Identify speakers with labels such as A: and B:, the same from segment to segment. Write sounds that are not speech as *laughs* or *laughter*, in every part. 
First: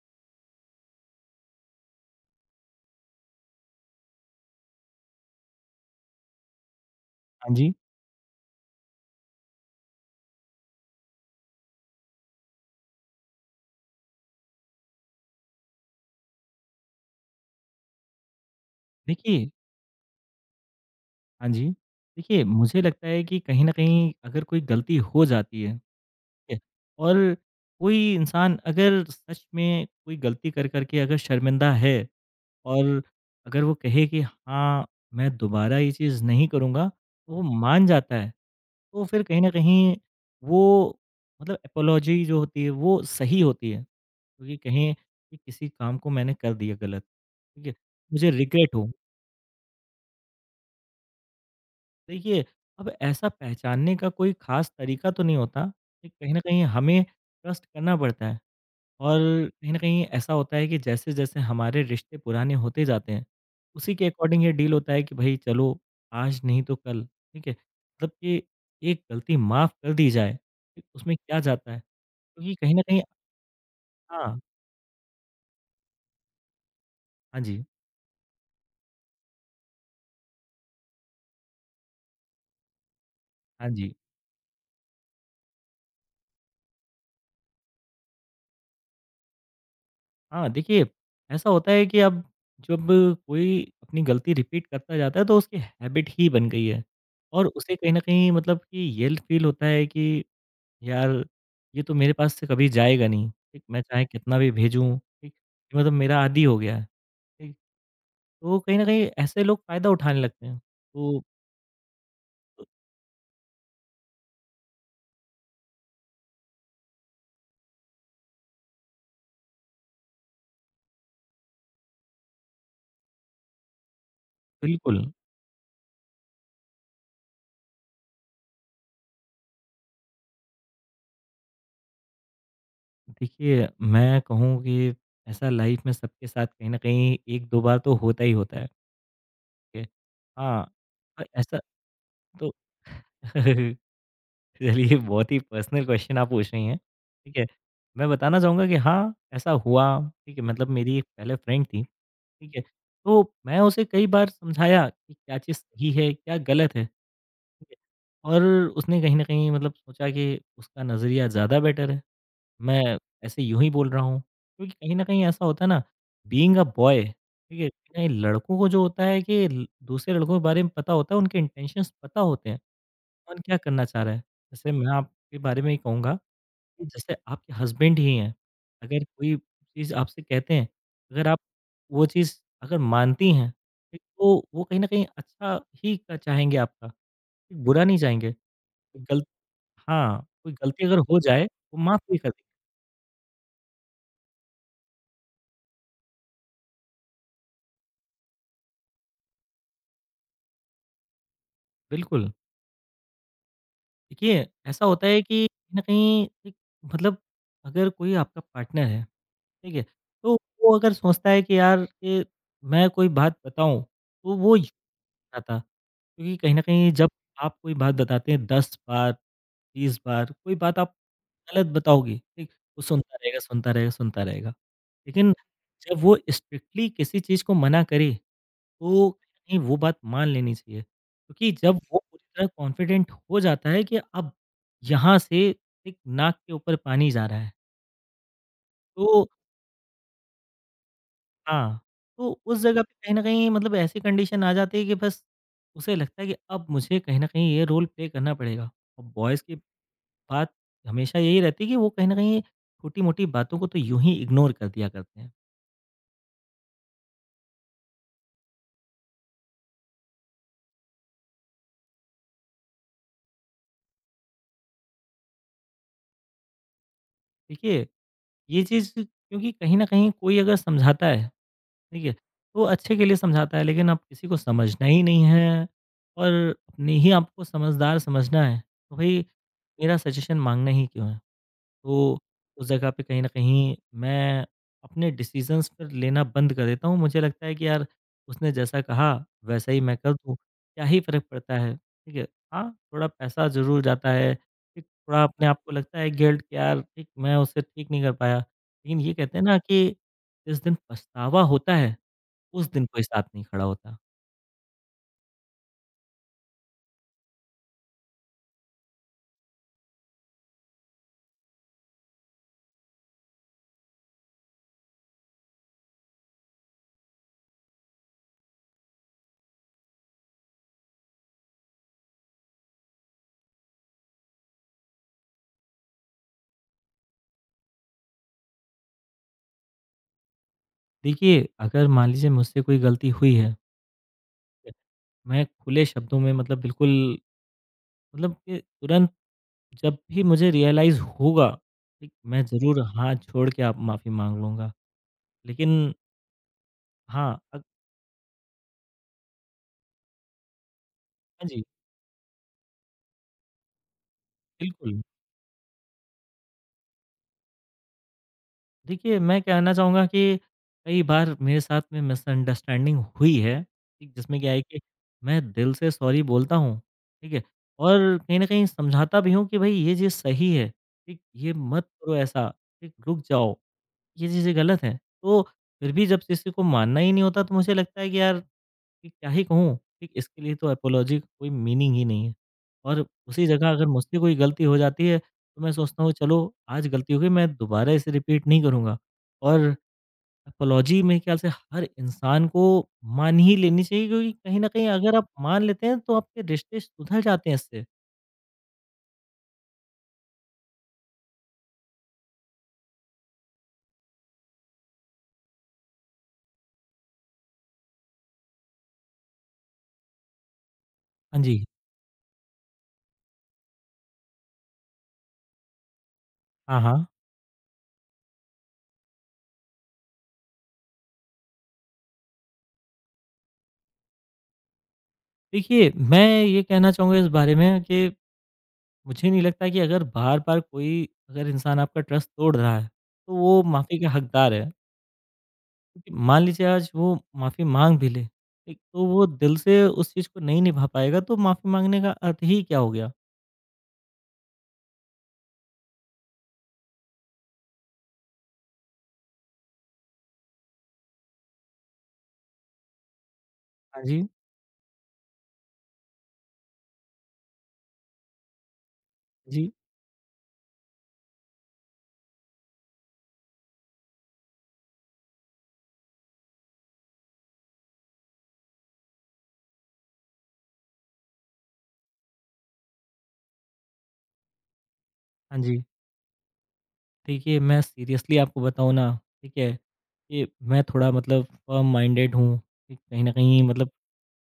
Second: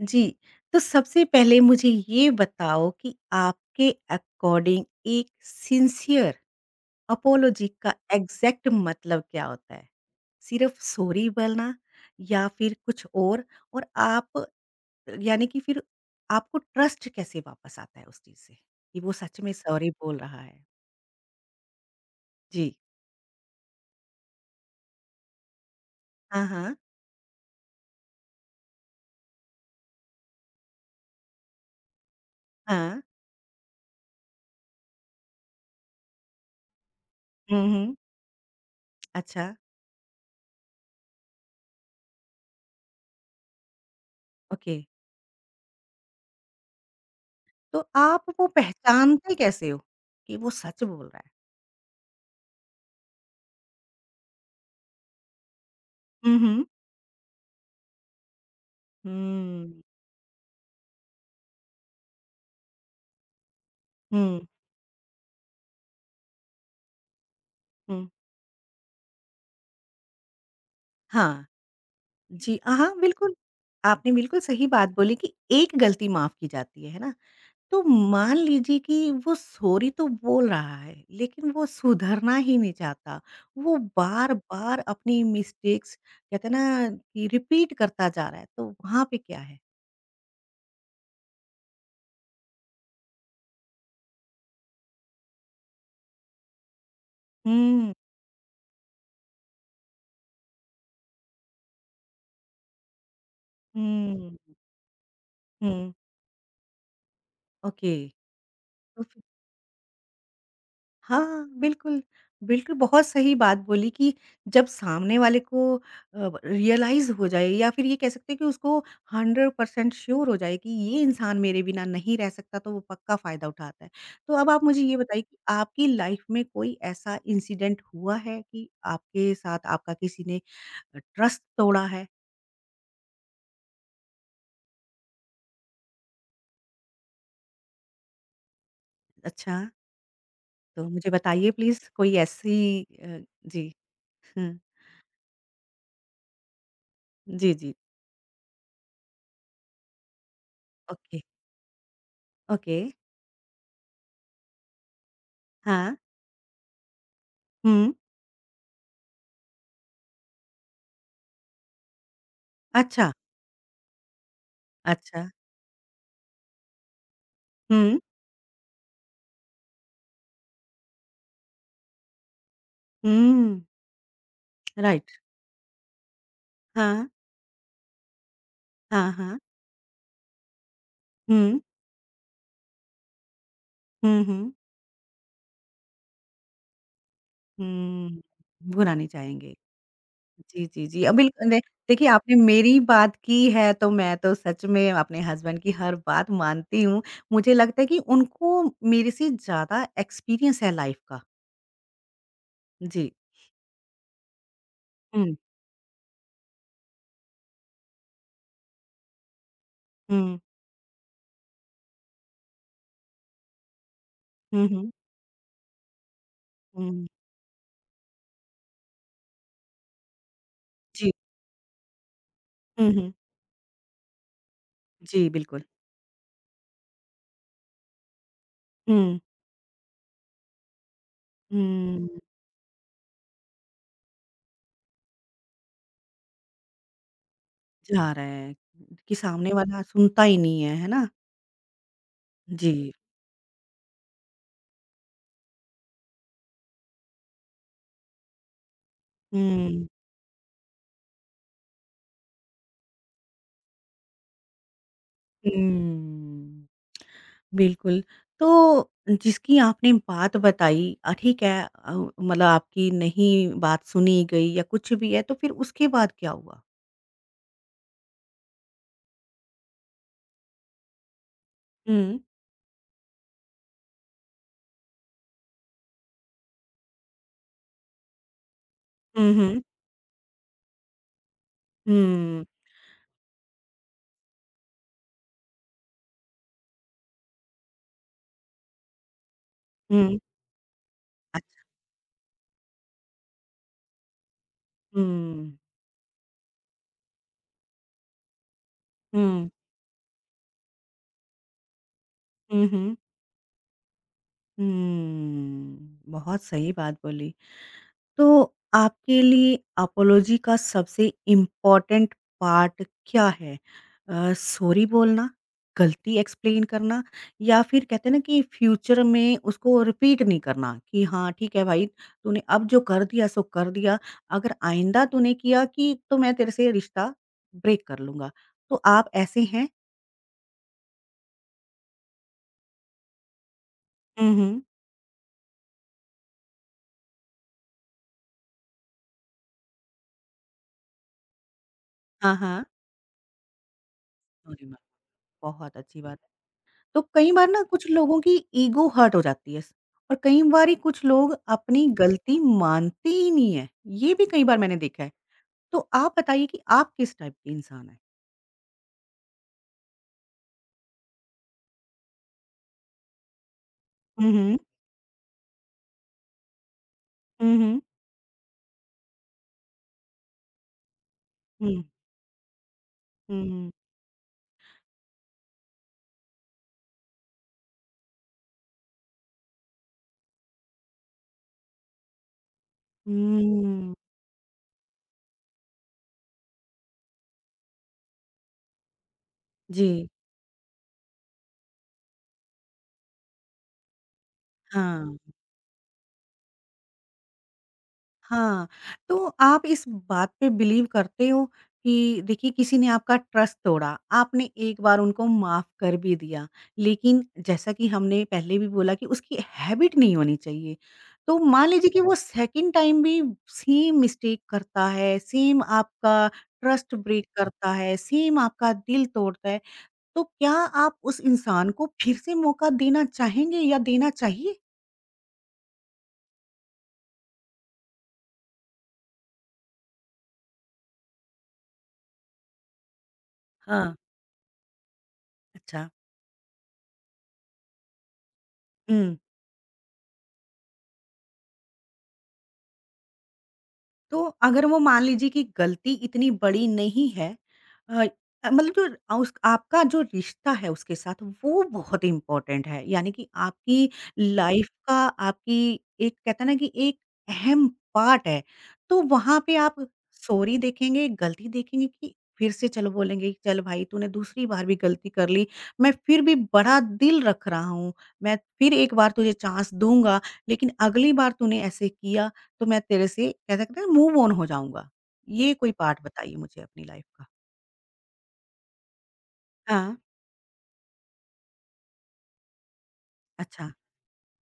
A: जी, तो सबसे पहले मुझे ये बताओ कि आपके अकॉर्डिंग एक सिंसियर
B: हाँ
A: अपोलॉजी
B: जी।
A: का एग्ज़ैक्ट मतलब क्या होता है? सिर्फ़ सॉरी बोलना या फिर कुछ और? और आप यानी कि फिर आपको ट्रस्ट कैसे वापस आता है उस चीज़ से, कि वो सच
B: देखिए
A: में सॉरी बोल रहा है?
B: हाँ जी। देखिए,
A: जी।
B: मुझे लगता है कि कहीं न कहीं अगर कोई गलती हो जाती है, ठीक
A: हाँ,
B: है?
A: हाँ।
B: और कोई इंसान अगर सच में कोई गलती कर के अगर शर्मिंदा है
A: हाँ।
B: और अगर वो कहे कि हाँ, मैं दोबारा ये चीज़ नहीं करूँगा, तो वो
A: हुँ,
B: मान
A: हुँ।
B: जाता है, तो फिर कहीं
A: अच्छा,
B: न कहीं वो मतलब एपोलॉजी जो होती है, वो सही होती है। क्योंकि
A: ओके।
B: कहें कि किसी काम को मैंने कर दिया गलत, ठीक है?
A: तो आप
B: मुझे
A: वो
B: रिग्रेट हो।
A: पहचानते कैसे हो, कि वो सच बोल रहा है?
B: देखिए, अब ऐसा पहचानने का कोई ख़ास तरीका तो नहीं होता कि कहीं
A: हुँ,
B: न कहीं
A: हुँ।
B: हमें ट्रस्ट करना पड़ता है और कहीं न
A: हुँ।
B: कहीं ऐसा होता है कि जैसे-जैसे हमारे रिश्ते पुराने होते जाते हैं, उसी के अकॉर्डिंग
A: हुँ,
B: ये डील होता है कि भई चलो आज नहीं तो कल, ठीक है?
A: हुँ।
B: मतलब कि एक गलती माफ़ कर दी जाए, ठीक, उसमें क्या
A: हाँ।
B: जाता है? क्योंकि
A: जी,
B: कहीं न
A: हाँ,
B: कहीं
A: बिल्कुल। आपने
B: हाँ,
A: बिल्कुल सही बात बोली कि एक गलती माफ़ की जाती है ना?
B: हाँ जी,
A: तो मान लीजिए कि वो सॉरी तो बोल रहा है, लेकिन वो सुधरना ही नहीं चाहता।
B: हाँ
A: वो
B: जी।
A: बार-बार अपनी मिस्टेक्स कहते हैं ना कि रिपीट करता जा रहा है, तो वहाँ पे क्या है?
B: हाँ, देखिए, ऐसा होता है कि अब जब कोई अपनी गलती रिपीट करता जाता है तो उसकी हैबिट ही बन गई है और उसे
A: हुँ,
B: कहीं न कहीं मतलब कि ये फ़ील होता है कि यार ये तो मेरे पास से कभी जाएगा नहीं, ठीक? मैं चाहे
A: हुँ,
B: कितना भी भेजूँ, ठीक? ये
A: हुँ।
B: मतलब मेरा आदी हो गया है, ठीक?
A: ओके,
B: तो कहीं न
A: तो
B: कहीं
A: फिर
B: ऐसे लोग फ़ायदा उठाने लगते हैं। तो
A: हाँ, बिल्कुल।
B: अ,
A: बिल्कुल, बहुत सही बात बोली कि जब सामने वाले को रियलाइज़ हो जाए या फिर ये कह सकते हैं कि उसको 100% श्योर हो जाए कि ये इंसान मेरे बिना नहीं रह सकता, तो वो पक्का फ़ायदा उठाता है। तो अब आप मुझे ये
B: बिल्कुल,
A: बताइए कि आपकी लाइफ़ में कोई ऐसा इंसिडेंट हुआ है कि आपके साथ आपका किसी ने ट्रस्ट तोड़ा है?
B: देखिए मैं कहूँ कि ऐसा लाइफ़ में सबके साथ कहीं न कहीं 1-2 बार तो होता ही होता है,
A: अच्छा,
B: ठीक है? हाँ,
A: तो मुझे बताइए
B: ऐसा
A: प्लीज़ कोई
B: तो
A: ऐसी जी,
B: *laughs*
A: हुँ।
B: चलिए बहुत ही पर्सनल क्वेश्चन आप पूछ रही हैं, ठीक है।
A: जी, जी।
B: मैं बताना चाहूँगा कि हाँ, ऐसा हुआ, ठीक है, मतलब मेरी एक
A: ओके,
B: पहले फ्रेंड थी, ठीक है।
A: ओके।
B: तो मैं उसे कई बार समझाया कि क्या चीज़ सही
A: हाँ।
B: है, क्या गलत है, ठीक है।
A: हुँ।
B: और उसने कहीं न कहीं मतलब सोचा कि उसका नज़रिया ज़्यादा बेटर है, मैं
A: अच्छा,
B: ऐसे यूँ ही बोल रहा हूँ। क्योंकि कहीं न कहीं
A: अच्छा।
B: ऐसा होता है ना बीइंग अ बॉय, ठीक है,
A: हुँ।
B: कहीं लड़कों को जो होता है कि ल दूसरे लड़कों के बारे में पता होता है, उनके इंटेंशंस पता होते हैं। कौन क्या
A: हुँ,
B: करना चाह रहा है? जैसे मैं
A: राइट।
B: आपके बारे में ही कहूँगा कि
A: हाँ,
B: जैसे आपके हस्बैंड ही हैं, अगर
A: हाँ,
B: कोई
A: हाँ।
B: चीज़ आपसे कहते हैं, अगर आप
A: हुँ,
B: वो चीज़ अगर मानती हैं, ठीक,
A: हुँ,
B: तो
A: हुँ।
B: वो कहीं न कहीं अच्छा ही क चाहेंगे आपका, ठीक, बुरा नहीं
A: हुँ,
B: चाहेंगे।
A: भुनाने
B: गलत
A: चाहेंगे।
B: हाँ, कोई
A: जी,
B: गलती
A: जी,
B: अगर
A: जी। अ,
B: हो
A: बिल्क
B: जाए,
A: दे
B: वो माफ़
A: देखिए
B: भी कर
A: आपने
B: देंगे,
A: मेरी बात की है तो मैं तो सच में अपने हस्बैंड की हर बात मानती हूँ। मुझे लगता है कि उनको मेरे से ज़्यादा एक्सपीरियंस है लाइफ़ का।
B: बिल्कुल।
A: जी।
B: देखिए, ऐसा होता है
A: हुँ,
B: कि कहीं न कहीं एक मतलब अगर कोई आपका पार्टनर है, ठीक है? तो
A: हुँ।
B: वो अगर सोचता है कि यार, ये मैं कोई बात बताऊँ, तो वो ये
A: हुँ, हुँ।
B: नहीं चाहता। क्योंकि कहीं न कहीं
A: हुँ,
B: जब आप कोई बात बताते हैं 10 बार, 20 बार, कोई बात आप
A: जी।
B: गलत बताओगे, ठीक? वो
A: हुँ, हुँ।
B: सुनता रहेगा, सुनता रहेगा, सुनता रहेगा।
A: जी,
B: लेकिन
A: बिल्कुल।
B: जब वो स्ट्रिक्टली किसी चीज़ को मना करे, तो
A: हुँ,
B: कहीं वो बात मान लेनी चाहिए। क्योंकि जब वो
A: हुँ,
B: पूरी तरह कॉन्फिडेंट हो जाता है कि अब यहाँ से एक नाक के ऊपर पानी जा रहा है,
A: जा रहा है कि
B: तो
A: सामने वाला सुनता ही नहीं है, है ना?
B: हाँ, तो उस
A: जी।
B: जगह पे कहीं न कहीं मतलब ऐसी कंडीशन आ जाती है कि बस उसे लगता है कि अब मुझे कहीं न कहीं ये रोल प्ले करना पड़ेगा। और बॉयज़ की
A: हुँ।
B: बात हमेशा यही रहती है कि वो कहीं न कहीं छोटी-मोटी बातों को तो यूँ ही इग्नोर कर दिया करते हैं।
A: हुँ, बिल्कुल। तो जिसकी आपने बात बताई ठीक है मतलब आपकी नहीं बात सुनी गई या कुछ भी है, तो फिर उसके बाद क्या हुआ?
B: देखिए, ये चीज़ क्योंकि कहीं न कहीं कोई अगर समझाता है, ठीक है,
A: हुँ।
B: तो अच्छे के लिए समझाता है लेकिन अब किसी को समझना ही नहीं है और अपने ही आपको समझदार समझना है, तो भई
A: हुँ, हुँ।
B: मेरा सजेशन माँगना ही क्यों है? तो
A: हुँ,
B: उस जगह पे कहीं न कहीं मैं अपने डिसीज़न्स पर लेना बंद कर देता हूँ। मुझे लगता है कि यार उसने जैसा कहा वैसा ही मैं कर
A: हुँ,
B: दूँ, क्या ही फ़र्क पड़ता
A: अच्छ
B: है, ठीक है? हाँ, थोड़ा पैसा ज़रूर जाता है, ठीक थोड़ा अपने
A: हुँ,
B: आप को लगता है गिल्ट कि यार ठीक मैं उसे ठीक नहीं कर पाया। लेकिन ये कहते हैं
A: हुँ,
B: ना कि जिस दिन पछतावा होता है,
A: हुँ,
B: उस दिन
A: हुँ,
B: कोई साथ नहीं खड़ा होता।
A: हुँ। बहुत सही बात बोली। तो आपके लिए अपोलॉजी का सबसे इम्पोर्टेंट पार्ट क्या है? सॉरी बोलना, गलती एक्सप्लेन करना या फिर कहते हैं ना कि फ्यूचर में उसको रिपीट नहीं करना कि हाँ, ठीक है भाई, तूने अब जो कर दिया सो कर दिया, अगर आइंदा तूने किया कि तो मैं तेरे से रिश्ता ब्रेक कर लूँगा। तो आप ऐसे हैं?
B: देखिए, अगर मान लीजिए मुझसे कोई गलती हुई है,
A: हुँ, हुँ।
B: मैं खुले शब्दों में मतलब बिल्कुल मतलब कि तुरंत जब भी मुझे रियलाइज़ होगा, ठीक,
A: हाँ,
B: मैं जी।
A: हाँ।
B: ज़रूर हाथ जोड़ के आप माफ़ी माँग
A: अरे
B: लूँगा।
A: वाह! बहुत
B: लेकिन
A: अच्छी बात। तो कई
B: हाँ,
A: बार ना कुछ लोगों की ईगो हर्ट हो जाती है और कई बारी कुछ लोग
B: हाँ जी,
A: अपनी गलती मानते ही नहीं है। ये भी कई बार मैंने
B: बिल्कुल।
A: देखा है। तो आप बताइए कि आप किस टाइप के इंसान हैं?
B: देखिए, मैं कहना चाहूँगा कि कई बार मेरे साथ में मिसअंडरस्टैंडिंग हुई है, ठीक,
A: हुँ,
B: जिसमें क्या
A: हुँ।
B: है कि मैं दिल से सॉरी बोलता हूँ, ठीक है?
A: हुँ, हुँ।
B: और कहीं न कहीं समझाता भी हूँ कि भई ये चीज़ सही है, ठीक? ये
A: हुँ,
B: मत करो ऐसा, ठीक? रुक
A: हुँ,
B: जाओ,
A: हुँ।
B: ये चीज़ें गलत हैं। तो फिर भी जब किसी को मानना ही नहीं होता तो मुझे लगता है कि यार कि क्या ही कहूँ, ठीक इसके लिए तो अपोलॉजी का कोई मीनिंग ही नहीं है। और उसी जगह अगर
A: हुँ।
B: मुझसे कोई गलती हो जाती है, तो मैं सोचता हूँ चलो आज गलती हो गई मैं दोबारा इसे रिपीट नहीं करूँगा। और
A: जी,
B: अपोलॉजी मेरे ख्याल से हर इंसान को मान ही लेनी चाहिए क्योंकि कहीं न कहीं अगर
A: हाँ।
B: आप मान लेते हैं तो आपके रिश्ते सुधर जाते हैं इससे।
A: हाँ, तो आप इस बात पे बिलीव करते हो कि देखिए किसी ने आपका ट्रस्ट तोड़ा, आपने एक बार उनको माफ़ कर भी दिया, लेकिन जैसा कि हमने पहले भी बोला कि उसकी हैबिट नहीं होनी चाहिए। तो
B: हाँ जी।
A: मान लीजिए कि वो सेकंड टाइम भी सेम मिस्टेक करता है, सेम आपका
B: हाँ,
A: ट्रस्ट
B: हाँ।
A: ब्रेक करता है, सेम आपका दिल तोड़ता है, तो क्या आप उस इंसान को फिर से मौका देना चाहेंगे या देना चाहिए?
B: देखिए मैं ये कहना चाहूँगा इस बारे में कि मुझे नहीं लगता कि अगर बार-बार कोई अगर इंसान आपका ट्रस्ट तोड़ रहा है, तो वो
A: हाँ,
B: माफ़ी का हकदार है।
A: अच्छा।
B: मान लीजिए आज वो माफ़ी माँग भी ले, ठीक, तो वो दिल से उस चीज़ को नहीं निभा पाएगा तो माफ़ी माँगने का अर्थ ही क्या हो गया?
A: तो अगर वो मान लीजिए कि गलती इतनी बड़ी नहीं है अ, मतलब जो उस आपका जो रिश्ता है उसके साथ वो बहुत इम्पोर्टेंट है। यानी कि आपकी
B: हाँ जी,
A: लाइफ का आपकी एक कहते हैं ना कि एक अहम पार्ट है। तो वहाँ पे
B: जी,
A: आप सॉरी देखेंगे, गलती देखेंगे कि फिर से चलो बोलेंगे कि चल भाई तूने दूसरी बार भी गलती कर ली, मैं फिर भी बड़ा दिल रख रहा हूँ, मैं फिर एक बार तुझे चाँस दूँगा, लेकिन अगली बार तूने ऐसे किया तो मैं तेरे से कह सकते हैं मूव ऑन हो जाऊँगा। ये
B: हाँ
A: कोई
B: जी।
A: पार्ट बताइए मुझे अपनी लाइफ़ का?
B: देखिए मैं सीरियसली आपको बताऊँ ना, ठीक है,
A: हाँ।
B: कि मैं थोड़ा मतलब फर्म माइंडेड हूँ, ठीक, कहीं न कहीं
A: अच्छा।
B: मतलब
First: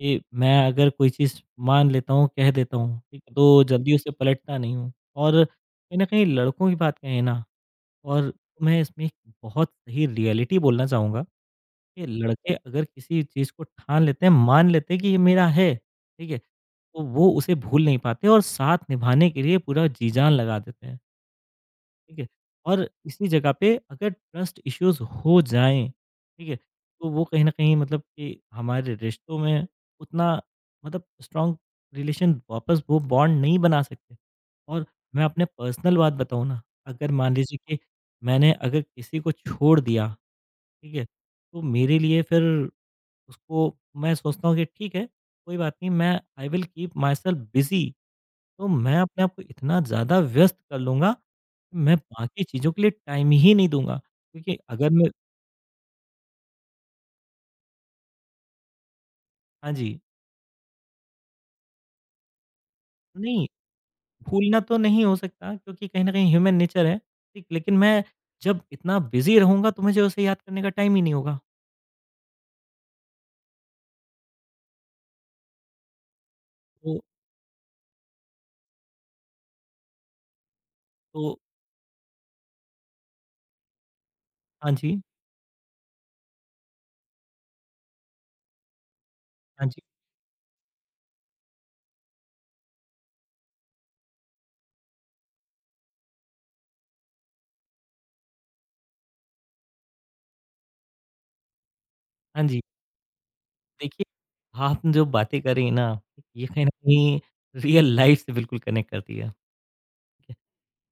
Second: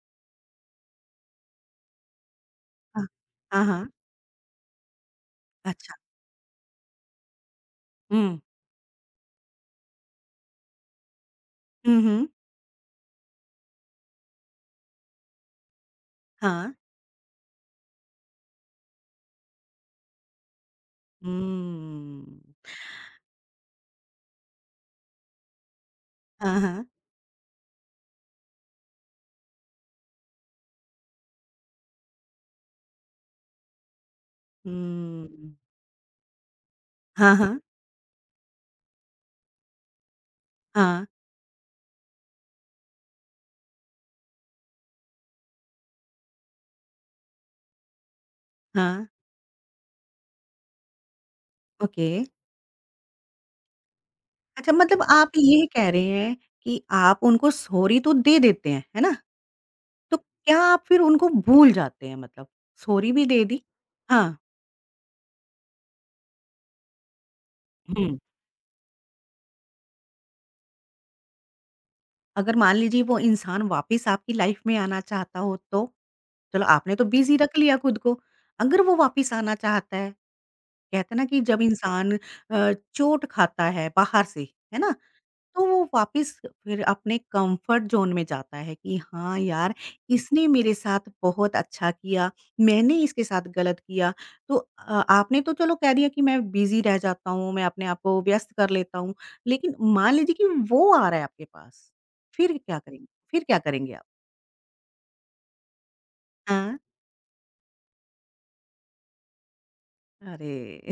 B: कि मैं अगर कोई चीज़ मान लेता हूँ, कह देता हूँ,
A: हाँ।
B: ठीक, तो
A: हाँ, हाँ।
B: जल्दी उसे पलटता नहीं हूँ। और
A: अच्छा।
B: कहीं न कहीं लड़कों की बात कहें ना और
A: हुँ।
B: मैं इसमें एक बहुत सही रियलिटी बोलना चाहूँगा
A: हुँ,
B: ये
A: हुँ।
B: लड़के अगर किसी चीज़ को ठान लेते हैं, मान लेते हैं कि ये मेरा है, ठीक है?
A: हाँ।
B: तो वो उसे भूल नहीं पाते और साथ निभाने के लिए पूरा जी-जान लगा देते हैं, ठीक है?
A: हम्म।
B: और इसी जगह पे अगर ट्रस्ट इश्यूज़ हो जाएँ, ठीक है?
A: हाँ, हाँ।
B: तो वो कहीं न कहीं मतलब कि हमारे रिश्तों में उतना मतलब स्ट्रॉन्ग रिलेशन वापस वो बॉन्ड नहीं बना सकते। और मैं अपने
A: हम्म।
B: पर्सनल बात बताऊँ ना, अगर मान
A: हाँ,
B: लीजिए
A: हाँ।
B: कि मैंने अगर किसी को छोड़ दिया, ठीक
A: हाँ,
B: है? तो मेरे लिए फिर उसको मैं सोचता हूँ कि ठीक है, कोई बात नहीं मैं I will keep myself busy तो मैं
A: हाँ।
B: अपने आप को इतना ज़्यादा व्यस्त कर लूँगा, कि मैं
A: ओके।
B: बाकी चीज़ों के लिए टाइम ही नहीं दूँगा। क्योंकि
A: अच्छा
B: अगर
A: मतलब
B: मैं
A: आप ये कह रहे हैं कि आप उनको सॉरी तो दे देते हैं, है ना?
B: हाँ जी,
A: तो क्या आप फिर उनको भूल जाते हैं मतलब? सॉरी भी दे
B: नहीं
A: दी हाँ।
B: भूलना तो नहीं हो सकता क्योंकि कहीं न कहीं ह्यूमन नेचर है, ठीक? लेकिन मैं
A: हुँ।
B: जब इतना बिज़ी रहूँगा तो मुझे उसे याद करने का टाइम ही नहीं होगा।
A: अगर मान लीजिए वो इंसान वापस आपकी लाइफ़ में आना चाहता हो तो? चलो आपने
B: तो
A: तो बिज़ी रख लिया खुद को, अगर वो वापिस आना चाहता है, कहते हैं ना
B: तो
A: कि जब इंसान चोट खाता है बाहर से,
B: हाँ
A: है ना?
B: जी,
A: तो वो वापिस फिर अपने कम्फ़र्ट ज़ोन में जाता है कि हाँ
B: हाँ
A: यार,
B: जी,
A: इसने मेरे साथ बहुत अच्छा किया, मैंने इसके साथ गलत किया। तो आपने तो चलो कह दिया कि मैं बिज़ी रह जाता हूँ, मैं अपने आप को व्यस्त कर लेता हूँ, लेकिन मान लीजिए कि वो आ रहा है आपके पास,
B: हाँ
A: फिर
B: जी।
A: क्या करेंगे फिर क्या करेंगे आप?
B: देखिए, आपने जो बातें करी ना, ये कहीं न
A: हाँ।
B: कहीं रियल लाइफ़ से बिल्कुल कनेक्ट करती है।
A: अरे!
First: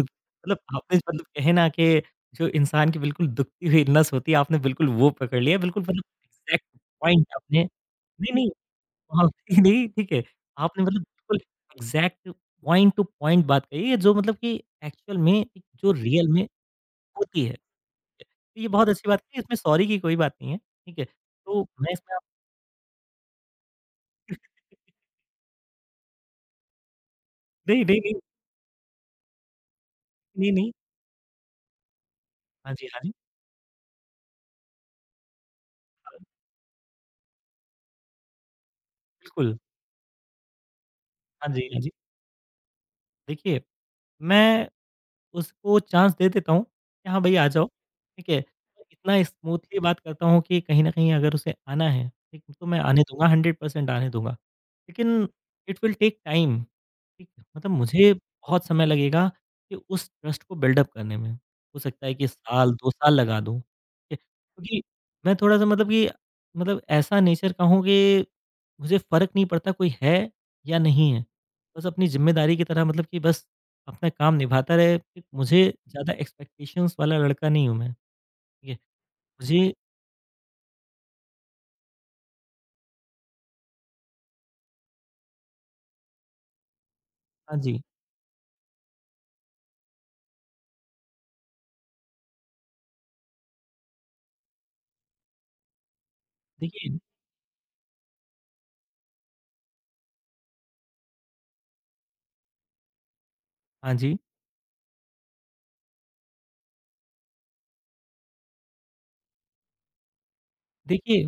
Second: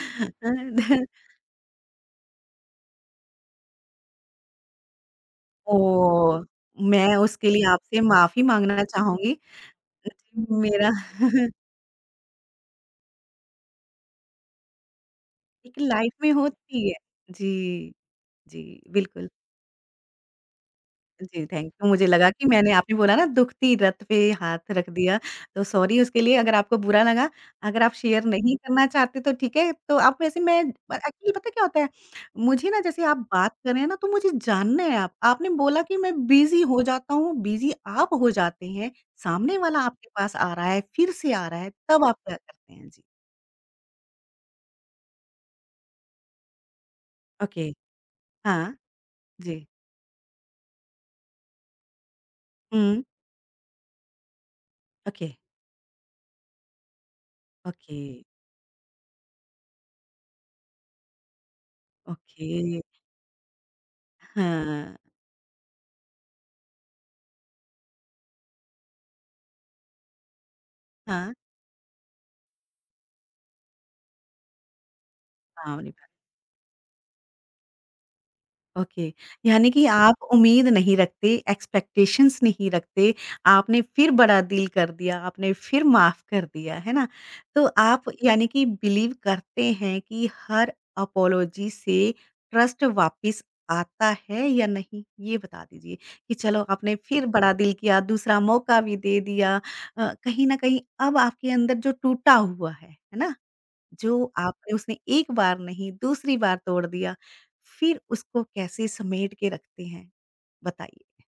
B: मतलब आपने मतलब कहे ना कि जो इंसान की बिल्कुल दुखती हुई नस होती है, आपने बिल्कुल वो पकड़ लिया, बिल्कुल मतलब
A: ओह!
B: एग्ज़ैक्ट
A: मैं
B: पॉइंट
A: उसके
B: आपने
A: लिए आपसे
B: नहीं,
A: माफ़ी
B: नहीं,
A: माँगना
B: हाँ,
A: चाहूँगी।
B: *laughs* नहीं, ठीक है। आपने
A: मेरा *laughs*
B: मतलब बिल्कुल एग्ज़ैक्ट पॉइंट टू पॉइंट बात कही है, जो मतलब कि एक्चुअल में एक
A: एक
B: जो
A: लाइफ़
B: रियल
A: में
B: में
A: होती है।
B: होती है।
A: जी,
B: ठीक है, तो ये
A: जी,
B: बहुत अच्छी बात
A: बिल्कुल।
B: है, इसमें सॉरी की कोई बात नहीं है, ठीक है।
A: जी,
B: तो
A: थैंक यू।
B: मैं
A: मुझे
B: इसमें आप
A: लगा कि मैंने आपने बोला ना दुखती रत पे हाथ रख दिया, तो सॉरी उसके लिए अगर आपको बुरा लगा, अगर
B: नहीं,
A: आप
B: नहीं, नहीं,
A: शेयर नहीं करना चाहते तो ठीक है, तो आप वैसे
B: नहीं,
A: मैं
B: नहीं।
A: एक्चुअली पता क्या होता है, मुझे
B: हाँ
A: ना
B: जी, हाँ
A: जैसे
B: जी,
A: आप बात कर रहे हैं ना तो मुझे जानना है आप आपने बोला कि मैं बिज़ी हो जाता हूँ, बिज़ी आप हो जाते हैं,
B: बिल्कुल।
A: सामने वाला आपके पास आ रहा है, फिर से आ
B: हाँ
A: रहा
B: जी,
A: है,
B: हाँ जी।
A: तब आप क्या करते हैं? जी।
B: देखिए, मैं उसको चांस दे देता हूँ कि हाँ, भई आ जाओ,
A: ओके,
B: ठीक है?
A: हाँ,
B: और इतना
A: जी।
B: स्मूथली बात करता हूँ कि कहीं न कहीं अगर उसे आना है, ठीक, तो मैं
A: हुँ,
B: आने दूँगा 100% आने दूँगा।
A: ओके,
B: लेकिन इट विल टेक टाइम ठीक है, मतलब
A: ओके,
B: मुझे बहुत समय लगेगा कि उस ट्रस्ट को बिल्डअप करने में। हो सकता है कि
A: ओके।
B: साल 2 साल लगा दूँ, ठीक है? क्योंकि
A: हाँ,
B: मैं थोड़ा-सा मतलब कि मतलब ऐसा नेचर का हूँ कि मुझे फ़र्क नहीं पड़ता कोई है या नहीं है।
A: हाँ,
B: बस अपनी ज़िम्मेदारी की तरह मतलब कि बस अपना काम निभाता रहे। ठीक, मुझे
A: हाँ,
B: ज़्यादा एक्सपेक्टेशंस वाला लड़का नहीं हूँ मैं, ठीक है?
A: ओके, यानी
B: मुझे
A: कि आप उम्मीद नहीं रखते, एक्सपेक्टेशंस नहीं रखते, आपने फिर बड़ा डील कर दिया, आपने फिर माफ़ कर दिया, है ना?
B: हाँ
A: तो
B: जी,
A: आप यानी कि बिलीव करते हैं कि हर अपोलॉजी से ट्रस्ट वापिस आता है या नहीं? ये बता दीजिए कि चलो आपने
B: देखिए
A: फिर बड़ा डील किया, दूसरा मौका भी दे दिया कहीं न कहीं अब आपके अंदर जो टूटा हुआ है ना?
B: हाँ जी,
A: जो आपने उसने एक बार नहीं दूसरी बार तोड़ दिया, फिर उसको कैसे समेट के रखते हैं? बताइए?
B: देखिए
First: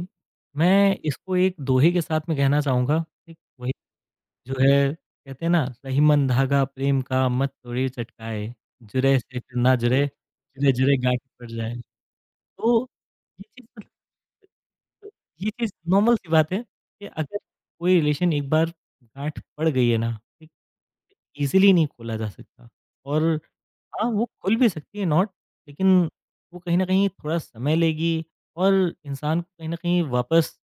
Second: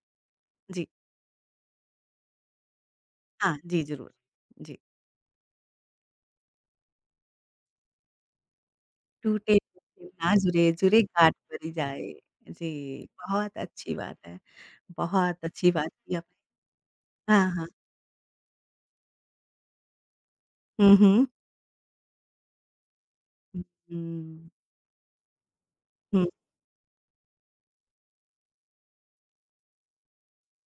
A: जी।
B: मैं इसको एक दोहे के साथ में कहना चाहूँगा, ठीक?
A: हाँ,
B: वही
A: जी ज़रूर।
B: जो
A: जी।
B: है कहते हैं ना रहीमन धागा प्रेम का मत तोड़िए चटकाए, जुड़े से
A: टूटे
B: फिर ना जुड़े,
A: टूटे ना जुड़े,
B: जुड़े-जुड़े
A: जुड़े
B: गांठ
A: गाँठ
B: पड़
A: परी
B: जाए।
A: जाए।
B: तो
A: जी,
B: ये
A: बहुत
B: चीज़ मतलब
A: अच्छी बात है।
B: तो
A: बहुत
B: ये
A: अच्छी
B: चीज़
A: बात की
B: नॉर्मल सी
A: आपने।
B: बात है कि अगर
A: हाँ, हाँ।
B: कोई रिलेशन एक बार गांठ पड़ गई है ना, ठीक,
A: हुँ, हुँ।
B: ईज़िली नहीं खोला जा सकता और
A: हुँ,
B: हाँ, वो
A: हुँ।
B: खुल भी सकती है नॉट लेकिन
A: हुँ,
B: वो कहीं न कहीं थोड़ा समय लेगी और इंसान को कहीं न कहीं वापस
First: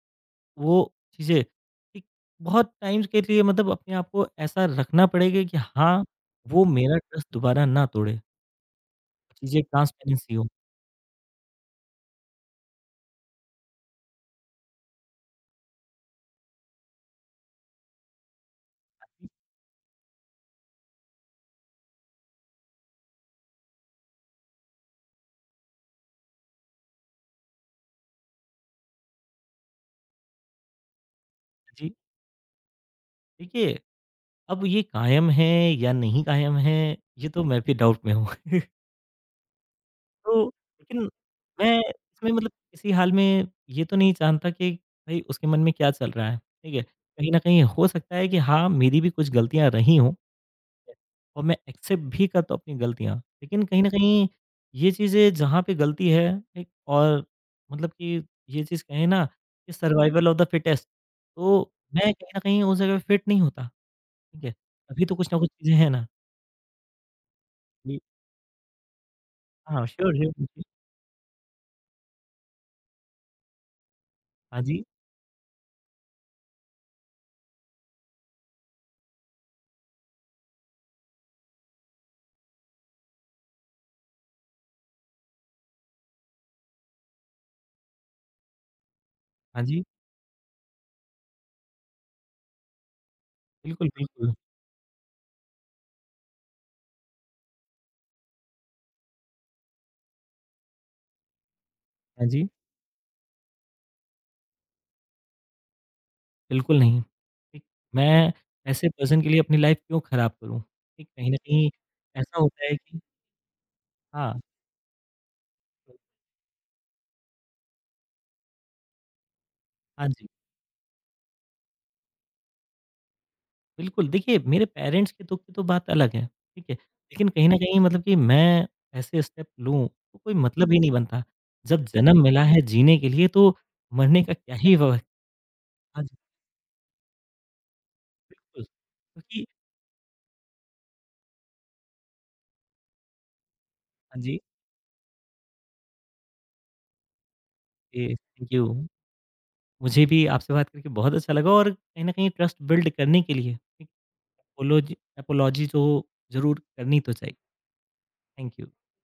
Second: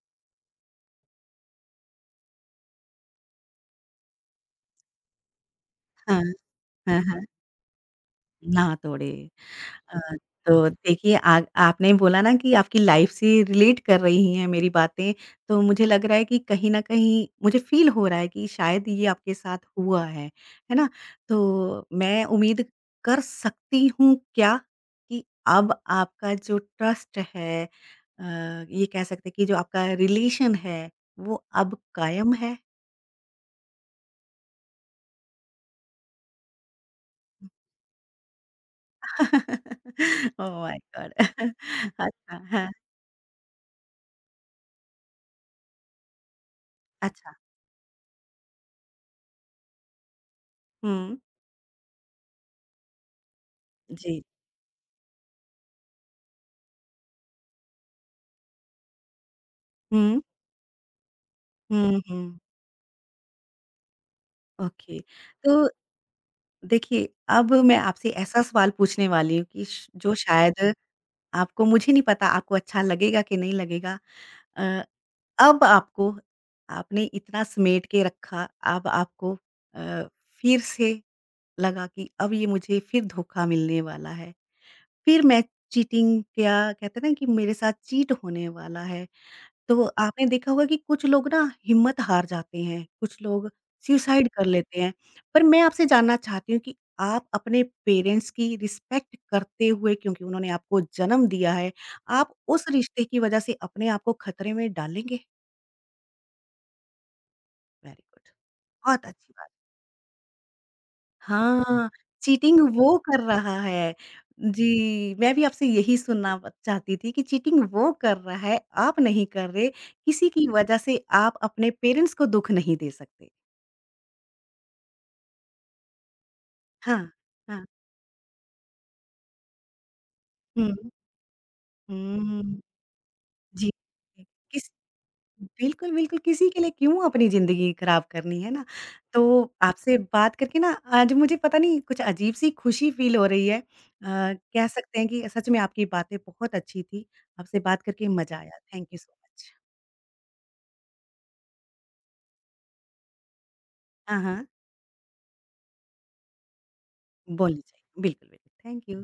B: वो चीज़ें एक बहुत टाइम के लिए मतलब अपने आप को ऐसा रखना पड़ेगा कि हाँ,
A: हाँ,
B: वो मेरा
A: हाँ, हाँ।
B: ट्रस्ट दोबारा ना तोड़े,
A: ना तोड़े।
B: चीज़ें
A: अ,
B: ट्रांसपेरेंसी हो।
A: तो देखिए आ आपने बोला ना कि आपकी लाइफ से रिलेट कर रही हैं मेरी बातें, तो मुझे लग रहा है कि कहीं न कहीं मुझे फ़ील हो रहा है कि शायद ये आपके साथ हुआ है ना? तो मैं उम्मीद कर सकती हूँ क्या कि अब आपका जो ट्रस्ट है अ, ये कह सकते हैं कि जो आपका रिलेशन है, वो अब
B: जी,
A: कायम है?
B: देखिए अब ये कायम है या नहीं कायम है, ये तो मैं भी डाउट में हूँ। *laughs*
A: *laughs*
B: तो
A: ओह माय
B: लेकिन
A: गॉड!
B: मैं
A: *laughs*
B: इसमें
A: अच्छा,
B: मतलब
A: हाँ,
B: किसी हाल में ये तो नहीं जानता कि भई उसके मन में क्या चल रहा है, ठीक है? कहीं
A: अच्छा।
B: न कहीं हो सकता है कि हाँ, मेरी भी कुछ गलतियाँ रही हों है
A: हुँ,
B: और मैं एक्सेप्ट भी करता हूँ अपनी गलतियाँ। लेकिन कहीं न
A: जी।
B: कहीं ये चीज़ें जहाँ पे गलती है एक और मतलब कि ये चीज़ कहें ना कि
A: हुँ,
B: सर्वाइवल ऑफ द फिटेस्ट तो
A: हुँ,
B: मैं कहीं
A: हुँ।
B: न कहीं उस जगह पे फिट नहीं होता, ठीक है?
A: ओके।
B: तभी तो कुछ ना कुछ
A: तो
B: चीज़ें हैं ना।
A: देखिए, अब मैं
B: जी,
A: आपसे ऐसा सवाल पूछने वाली हूँ कि
B: हाँ,
A: श जो
B: श्योर, श्योर, बिल्कुल।
A: शायद आपको मुझे नहीं पता आपको अच्छा लगेगा कि नहीं लगेगा।
B: हाँ
A: अ,
B: जी,
A: अब आपको आपने इतना समेट के रखा, अब आपको अ, फिर से लगा कि अब ये मुझे फिर धोखा मिलने वाला है। फिर मैं चीटिंग क्या कहते हैं ना कि मेरे साथ चीट होने वाला है।
B: हाँ
A: तो
B: जी।
A: आपने देखा होगा कि कुछ लोग ना हिम्मत हार जाते हैं, कुछ लोग
B: बिल्कुल,
A: सुसाइड
B: बिल्कुल।
A: कर लेते हैं। पर मैं आपसे जानना चाहती हूँ कि आप अपने पेरेंट्स की रिस्पेक्ट करते हुए क्योंकि उन्होंने आपको जन्म दिया है,
B: हाँ
A: आप
B: जी,
A: उस रिश्ते की वजह से अपने आप को खतरे में डालेंगे?
B: बिल्कुल नहीं। ठीक,
A: वेरी गुड,
B: मैं ऐसे
A: बहुत
B: पर्सन के
A: अच्छी
B: लिए
A: बात।
B: अपनी लाइफ़ क्यों खराब करूँ? ठीक, कहीं न कहीं
A: हाँ,
B: ऐसा
A: चीटिंग
B: होता है
A: वो
B: कि
A: कर रहा है।
B: हाँ,
A: जी, मैं भी आपसे यही सुनना ब चाहती थी कि चीटिंग वो कर रहा है, आप नहीं कर रहे,
B: हाँ जी।
A: किसी की वजह से आप अपने पेरेंट्स को दुःख नहीं दे सकते।
B: बिल्कुल, देखिए मेरे पेरेंट्स के दुःख की तो बात अलग है, ठीक है?
A: हाँ,
B: लेकिन कहीं न
A: हाँ।
B: कहीं मतलब कि मैं ऐसे स्टेप लूँ, तो कोई मतलब
A: हुँ,
B: ही नहीं बनता। जब जन्म
A: हुँ,
B: मिला है जीने के लिए तो
A: जी।
B: मरने का क्या
A: किस
B: ही व
A: बिल्कुल,
B: हाँ जी,
A: बिल्कुल, किसी के लिए क्यों अपनी ज़िंदगी खराब करनी, है
B: बिल्कुल।
A: ना? तो
B: क्योंकि
A: आपसे बात करके ना आज मुझे पता नहीं कुछ अजीब-सी खुशी फ़ील हो रही है।
B: हाँ जी,
A: कह सकते हैं कि सच में आपकी बातें बहुत अच्छी थी। आपसे बात
B: ए,
A: करके मज़ा
B: थैंक
A: आया।
B: You.
A: Thank you so much.
B: मुझे भी आपसे बात करके बहुत अच्छा लगा और कहीं न कहीं ट्रस्ट बिल्ड करने के लिए एक
A: हाँ, हाँ,
B: एपोलॉजी एपोलॉजी जो ज़रूर करनी तो चाहिए।
A: बोलनी चाहिए। बिल्कुल,
B: थैंक यू।
A: बिल्कुल। Thank you.